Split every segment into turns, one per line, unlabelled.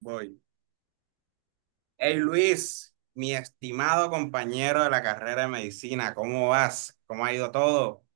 Voy. Hey Luis, mi estimado compañero de la carrera de medicina, ¿cómo vas? ¿Cómo ha ido todo?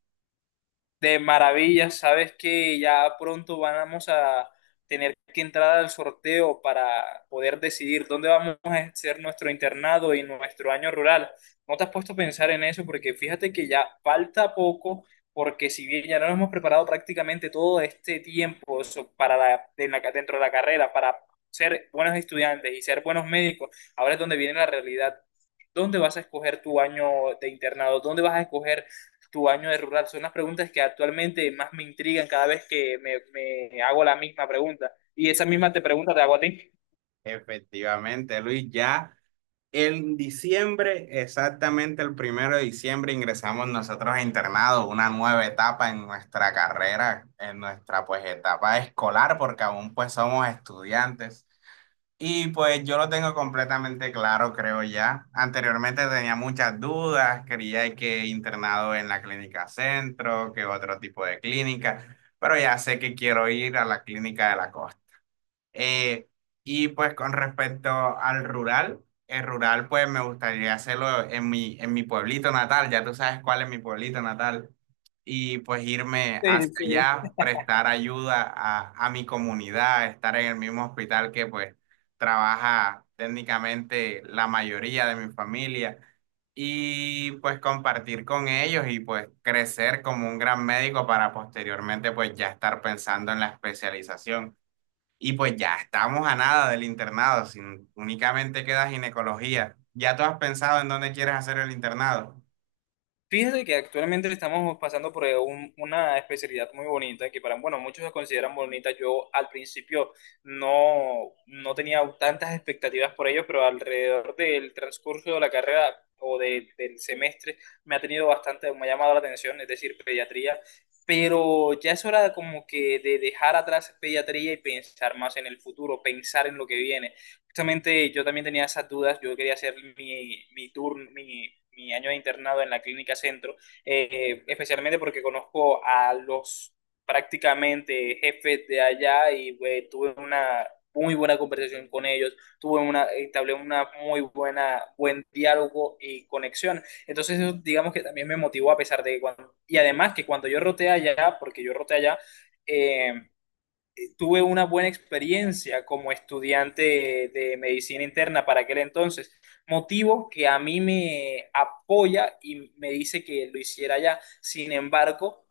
De maravilla, sabes que ya pronto vamos a tener que entrar al sorteo para poder decidir dónde vamos a hacer nuestro internado y nuestro año rural. ¿No te has puesto a pensar en eso? Porque fíjate que ya falta poco, porque si bien ya no nos hemos preparado prácticamente todo este tiempo para dentro de la carrera, para ser buenos estudiantes y ser buenos médicos, ahora es donde viene la realidad. ¿Dónde vas a escoger tu año de internado? ¿Dónde vas a escoger tu año de rural? Son las preguntas que actualmente más me intrigan cada vez que me hago la misma pregunta. Y
Sí,
esa misma
efectivamente.
te pregunta te hago a ti.
Efectivamente, Luis, ya en diciembre, exactamente el primero de diciembre, ingresamos nosotros a internado, una nueva etapa en nuestra carrera, en nuestra pues etapa escolar, porque aún pues somos estudiantes. Y pues yo lo tengo completamente claro, creo ya. Anteriormente tenía muchas dudas, quería que internado en la clínica centro, que otro tipo de clínica, pero ya sé que quiero ir a la clínica de la costa. Eh, y pues con respecto al rural, el rural pues me gustaría hacerlo en en mi pueblito natal, ya tú sabes cuál es mi pueblito natal, y pues irme
Sí,
hacia
sí.
allá, prestar ayuda a mi comunidad, estar en el mismo hospital que pues trabaja técnicamente la mayoría de mi familia, y pues compartir con ellos y pues crecer como un gran médico para posteriormente pues ya estar pensando en la especialización. Y pues ya estamos a nada del internado, si únicamente queda ginecología. ¿Ya tú has pensado en dónde quieres hacer el internado?
Fíjate que actualmente estamos pasando por una especialidad muy bonita que para, bueno, muchos la consideran bonita. Yo al principio no tenía tantas expectativas por ello, pero alrededor del transcurso de la carrera o del semestre me ha tenido bastante, me ha llamado la atención, es decir, pediatría. Pero ya es hora como que de dejar atrás pediatría y pensar más en el futuro, pensar en lo que viene justamente yo también tenía esas dudas, yo quería hacer mi tour, mi año de internado en la clínica centro, especialmente porque conozco a los prácticamente jefes de allá y pues, tuve una muy buena conversación con ellos, tuve una, entablé una muy buena, buen diálogo y conexión. Entonces, eso, digamos que también me motivó a pesar de que cuando, y además que cuando yo roté allá, porque yo roté allá, eh, tuve una buena experiencia como estudiante de medicina interna para aquel entonces, motivo que a mí me apoya y me dice que lo hiciera ya. Sin embargo,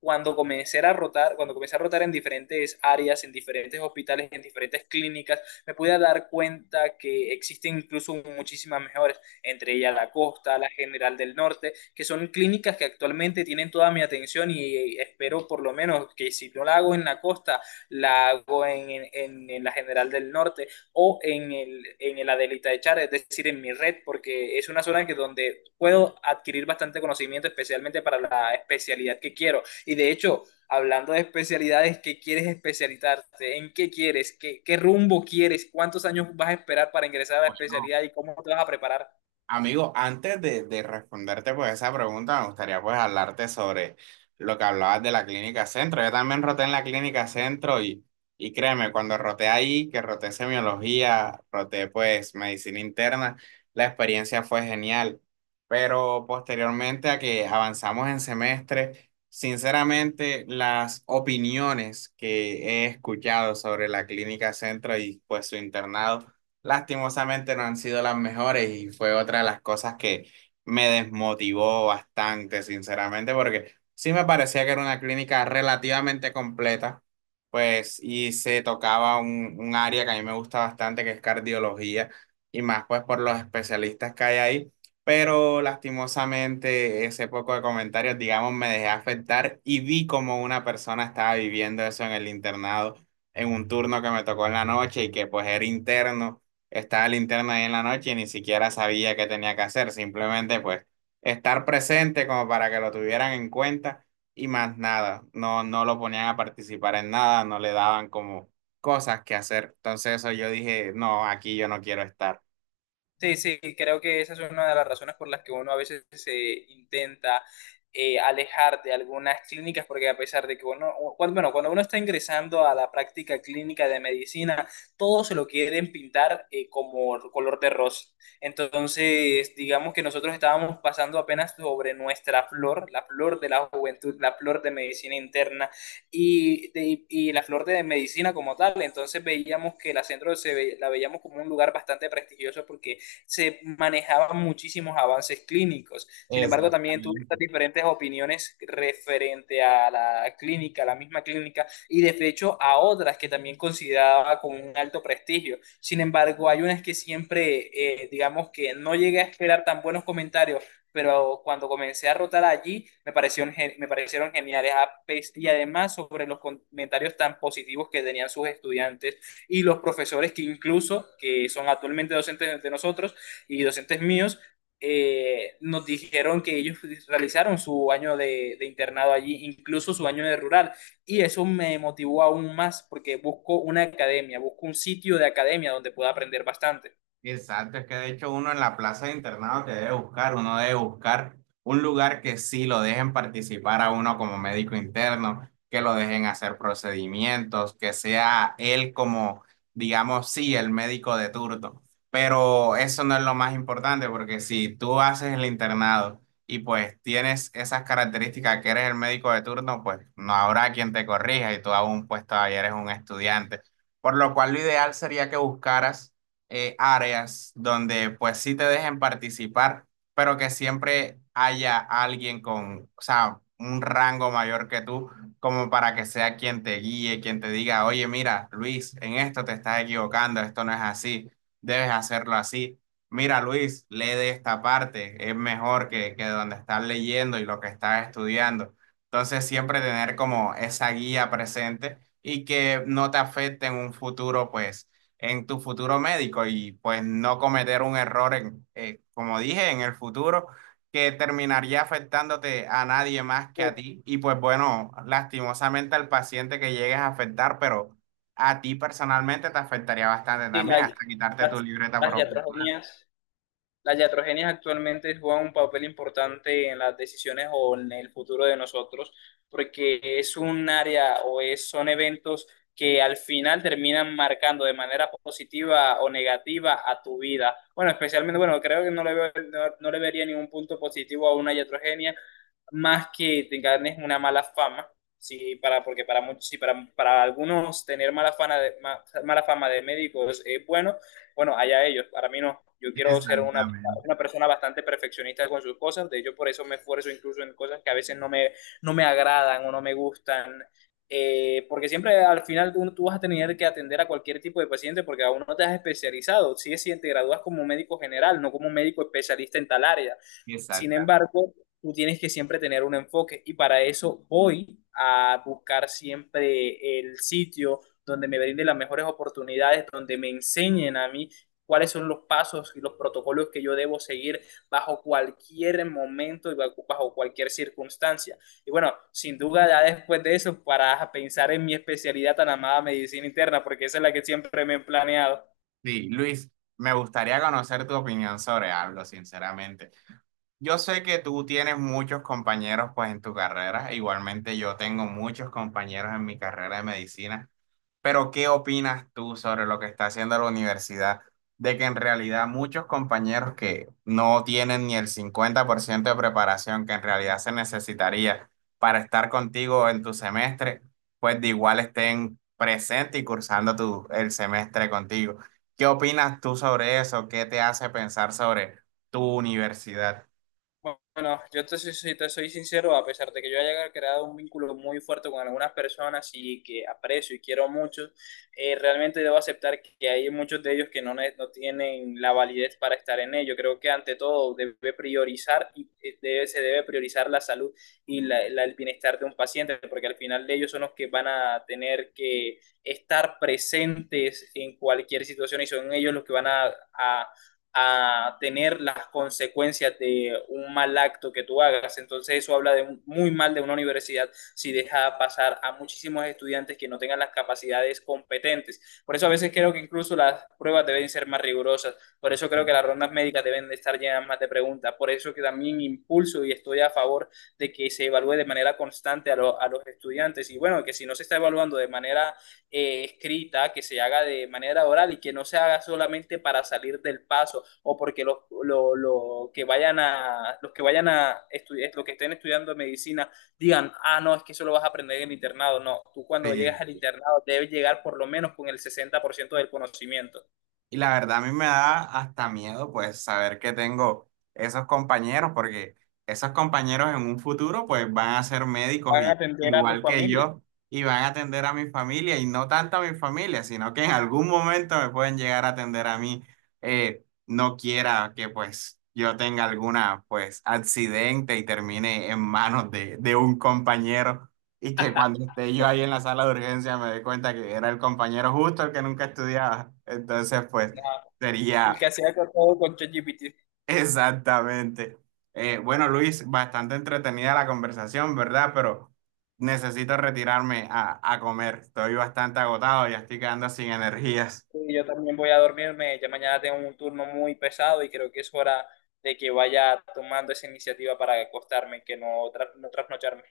cuando comencé a rotar, cuando comencé a rotar en diferentes áreas, en diferentes hospitales, en diferentes clínicas, me pude dar cuenta que existen incluso muchísimas mejores, entre ellas la Costa, la General del Norte, que son clínicas que actualmente tienen toda mi atención y espero por lo menos que si no la hago en la Costa, la hago en la General del Norte o en en el Adelita de Char, es decir, en mi red, porque es una zona que donde puedo adquirir bastante conocimiento, especialmente para la especialidad que quiero. Y de hecho, hablando de especialidades, ¿qué quieres especializarte? ¿En qué quieres? Qué rumbo quieres? ¿Cuántos años vas a esperar para ingresar a la especialidad y cómo te vas a preparar?
Amigo, antes de responderte pues esa pregunta, me gustaría pues hablarte sobre lo que hablabas de la clínica centro. Yo también roté en la clínica centro y créeme, cuando roté ahí, que roté semiología, roté pues medicina interna, la experiencia fue genial. Pero posteriormente a que avanzamos en semestre, sinceramente las opiniones que he escuchado sobre la clínica centro y pues su internado lastimosamente no han sido las mejores y fue otra de las cosas que me desmotivó bastante, sinceramente, porque sí me parecía que era una clínica relativamente completa, pues, y se tocaba un área que a mí me gusta bastante, que es cardiología, y más pues por los especialistas que hay ahí. Pero lastimosamente ese poco de comentarios, digamos, me dejé afectar y vi como una persona estaba viviendo eso en el internado, en un turno que me tocó en la noche y que pues era interno estaba linterna ahí en la noche y ni siquiera sabía qué tenía que hacer, simplemente pues estar presente como para que lo tuvieran en cuenta y más nada, no, no lo ponían a participar en nada, no le daban como cosas que hacer, entonces eso yo dije, no, aquí yo no quiero estar.
Sí, sí, creo que esa es una de las razones por las que uno a veces se intenta alejar de algunas clínicas, porque a pesar de que cuando, bueno, cuando uno está ingresando a la práctica clínica de medicina, todos se lo quieren pintar como color de rosa. Entonces, digamos que nosotros estábamos pasando apenas sobre nuestra flor, la flor de la juventud, la flor de medicina interna y, y la flor de medicina como tal. Entonces veíamos que la centro la veíamos como un lugar bastante prestigioso porque se manejaban muchísimos avances clínicos. Sin embargo, también tuve
Exactamente.
estas diferentes opiniones referente a la clínica, a la misma clínica, y de hecho a otras que también consideraba con un alto prestigio. Sin embargo, hay unas que siempre, digamos que no llegué a esperar tan buenos comentarios, pero cuando comencé a rotar allí me parecieron, me parecieron geniales. Y además sobre los comentarios tan positivos que tenían sus estudiantes y los profesores que incluso, que son actualmente docentes de nosotros, y docentes míos nos dijeron que ellos realizaron su año de internado allí, incluso su año de rural, y eso me motivó aún más porque busco una academia, busco un sitio de academia donde pueda aprender bastante.
Exacto, es que de hecho uno en la plaza de internado que debe buscar, uno debe buscar un lugar que sí lo dejen participar a uno como médico interno, que lo dejen hacer procedimientos, que sea él como, digamos, sí, el médico de turno. Pero eso no es lo más importante, porque si tú haces el internado y pues tienes esas características que eres el médico de turno, pues no habrá quien te corrija y tú aún pues todavía eres un estudiante. Por lo cual lo ideal sería que buscaras áreas donde pues sí te dejen participar, pero que siempre haya alguien con, o sea, un rango mayor que tú, como para que sea quien te guíe, quien te diga, oye, mira, Luis, en esto te estás equivocando, esto no es así, debes hacerlo así. Mira, Luis, lee de esta parte, es mejor que donde estás leyendo y lo que estás estudiando. Entonces, siempre tener como esa guía presente y que no te afecte en un futuro, pues en tu futuro médico y pues no cometer un error en, como dije, en el futuro que terminaría afectándote a nadie más que
Sí,
a ti y pues bueno, lastimosamente al paciente que llegues a afectar, pero a ti personalmente te afectaría bastante
sí,
también, hasta quitarte tu
las,
libreta por
las
ojo.
iatrogenias. Las iatrogenias actualmente juegan un papel importante en las decisiones o en el futuro de nosotros, porque es un área o es, son eventos que al final terminan marcando de manera positiva o negativa a tu vida. Bueno, especialmente, bueno, creo que no le, no le vería ningún punto positivo a una iatrogenia, más que te ganes una mala fama. Sí, para, porque para muchos, sí, para algunos tener mala fama mala fama de médicos es bueno, bueno, allá ellos, para mí no. Yo quiero ser
Exactamente,
una persona bastante perfeccionista con sus cosas, de hecho por eso me esfuerzo incluso en cosas que a veces no me agradan o no me gustan, porque siempre al final tú vas a tener que atender a cualquier tipo de paciente porque aún no te has especializado, si sí, si te gradúas como médico general, no como médico especialista en tal área. Sin
exactamente.
embargo, tú tienes que siempre tener un enfoque y para eso voy a buscar siempre el sitio donde me brinde las mejores oportunidades, donde me enseñen a mí cuáles son los pasos y los protocolos que yo debo seguir bajo cualquier momento y bajo cualquier circunstancia. Y bueno, sin duda ya después de eso, para pensar en mi especialidad tan amada medicina interna, porque esa es la que siempre me he planeado.
Sí, Luis, me gustaría conocer tu opinión sobre algo, sinceramente. Yo sé que tú tienes muchos compañeros pues en tu carrera, igualmente yo tengo muchos compañeros en mi carrera de medicina, pero ¿qué opinas tú sobre lo que está haciendo la universidad? De que en realidad muchos compañeros que no tienen ni el 50% de preparación que en realidad se necesitaría para estar contigo en tu semestre, pues de igual estén presentes y cursando el semestre contigo. ¿Qué opinas tú sobre eso? ¿Qué te hace pensar sobre tu universidad?
Bueno, si te soy sincero, a pesar de que yo haya creado un vínculo muy fuerte con algunas personas y que aprecio y quiero mucho, realmente debo aceptar que hay muchos de ellos que no tienen la validez para estar en ello. Creo que ante todo debe priorizar y se debe priorizar la salud y el bienestar de un paciente, porque al final de ellos son los que van a tener que estar presentes en cualquier situación y son ellos los que van a tener las consecuencias de un mal acto que tú hagas. Entonces eso habla de muy mal de una universidad si deja pasar a muchísimos estudiantes que no tengan las capacidades competentes. Por eso a veces creo que incluso las pruebas deben ser más rigurosas. Por eso creo que las rondas médicas deben de estar llenas más de preguntas. Por eso que también impulso y estoy a favor de que se evalúe de manera constante a los estudiantes. Y bueno, que si no se está evaluando de manera escrita, que se haga de manera oral y que no se haga solamente para salir del paso o porque lo que los que vayan a estudiar, los que estén estudiando medicina digan, ah, no, es que eso lo vas a aprender en el internado. No, tú cuando llegas al
Sí,
internado debes llegar por lo menos con el 60% del conocimiento.
y la verdad a mí me da hasta miedo pues saber que tengo esos compañeros porque esos compañeros en un futuro pues van a ser médicos
Van a
y,
atender a tu
igual que
familia.
yo y van a atender a mi familia y no tanto a mi familia sino que en algún momento me pueden llegar a atender a mí. No quiera que pues yo tenga alguna pues accidente y termine en manos de un compañero. Y que cuando esté yo ahí en la sala de urgencia me dé cuenta que era el compañero justo el que nunca estudiaba. Entonces, pues,
No, el que
sería
hacía todo con ChatGPT.
exactamente. Bueno, Luis, bastante entretenida la conversación, ¿verdad? Pero necesito retirarme a comer. Estoy bastante agotado, ya estoy quedando sin energías.
Sí, yo también voy a dormirme, ya mañana tengo un turno muy pesado y creo que es hora de que vaya tomando esa iniciativa para acostarme, que no, no trasnocharme.